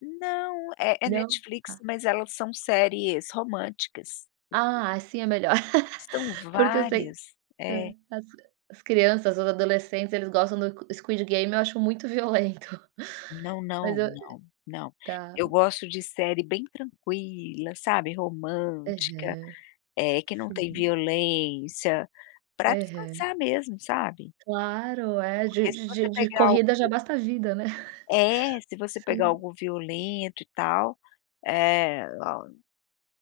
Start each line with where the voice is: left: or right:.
left: Não, é é
right: Não?
left: Netflix
right: Tá.
left: mas elas são séries românticas.
right: Ah, assim é melhor.
left: São
right: Porque eu sei,
left: várias,
right: hã,
left: é.
right: as crianças, os adolescentes eles gostam do Squid Game eu acho muito violento.
left: Não,
right: Mas
left: não,
right: eu
left: não, não.
right: tá.
left: Eu gosto de série bem tranquila, sabe? Romântica,
right: Aham.
left: eh, que não tem
right: Uhum.
left: violência, pra
right: Aham.
left: descansar mesmo, sabe?
right: Claro é, de
left: Porque se
right: de
left: você
right: de
left: pegar algo
right: corrida já basta vida, né?
left: É, se você pegar
right: Sim.
left: algo violento e tal, eh,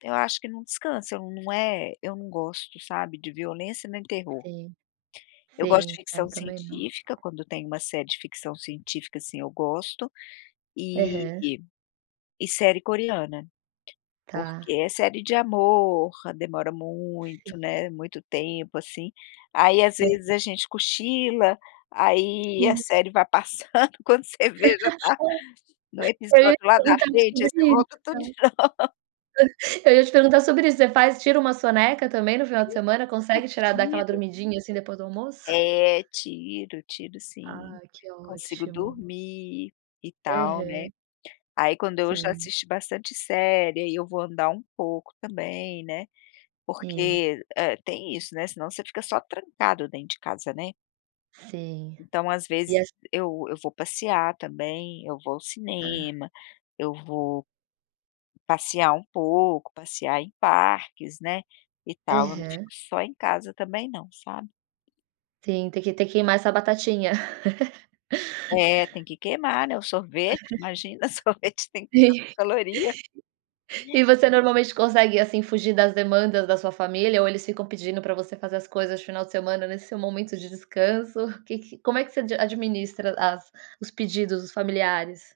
left: eu acho que não descansa, não é eu não gosto, sabe, de violência nem terror.
right: Sim,
left: Eu gosto de
right: sim é
left: ficção
right: muito melhor.
left: científica, quando tem uma série de ficção científica, assim, eu gosto, e
right: Aham.
left: e série coreana, porque
right: Tá.
left: é série de amor, demora muito, né, muito tempo assim, aí às
right: É.
left: vezes a gente cochila, aí a
right: Hum.
left: série vai passando quando você vê já tá
right: [unintelligible]
left: no
right: te
left: episódio lá da
right: perguntar
left: frente, aí você volta tudo de
right: [unintelligible]
left: novo.
right: Eu ia te perguntar sobre isso, você faz tira uma soneca também no final de semana, consegue tirar dar
left: Sim,
right: aquela
left: eu tiro.
right: dormidinha, assim, depois do almoço?
left: É, tiro, tiro sim,
right: Ah que
left: consigo
right: ótimo.
left: dormir e tal, né,
right: Aham.
left: aí quando eu já
right: Sim.
left: assisti bastante série, ai eu vou andar um pouco também, né,
right: E.
left: porque tem isso, né, senão você fica só trancado dentro de casa, né?
right: Sim.
left: Então às
right: E
left: vezes
right: essa
left: eu eu vou passear também, eu vou ao
right: É.
left: cinema, eu vou passear um pouco, passear em parques, né, e tal, não fico
right: Aham.
left: só em casa também não, sabe?
right: Sim, tem que tem que queimar essa batatinha.
left: É, tem que queimar, né, o sorvete, imagina sorvete tem
right: Sim
left: tanta caloria.
right: e você normalmente consegue, assim, fugir das demandas da sua família, ou eles ficam pedindo para você fazer as coisas final de semana nesse momento de descanso, que que como é que você administra as os pedidos dos familiares?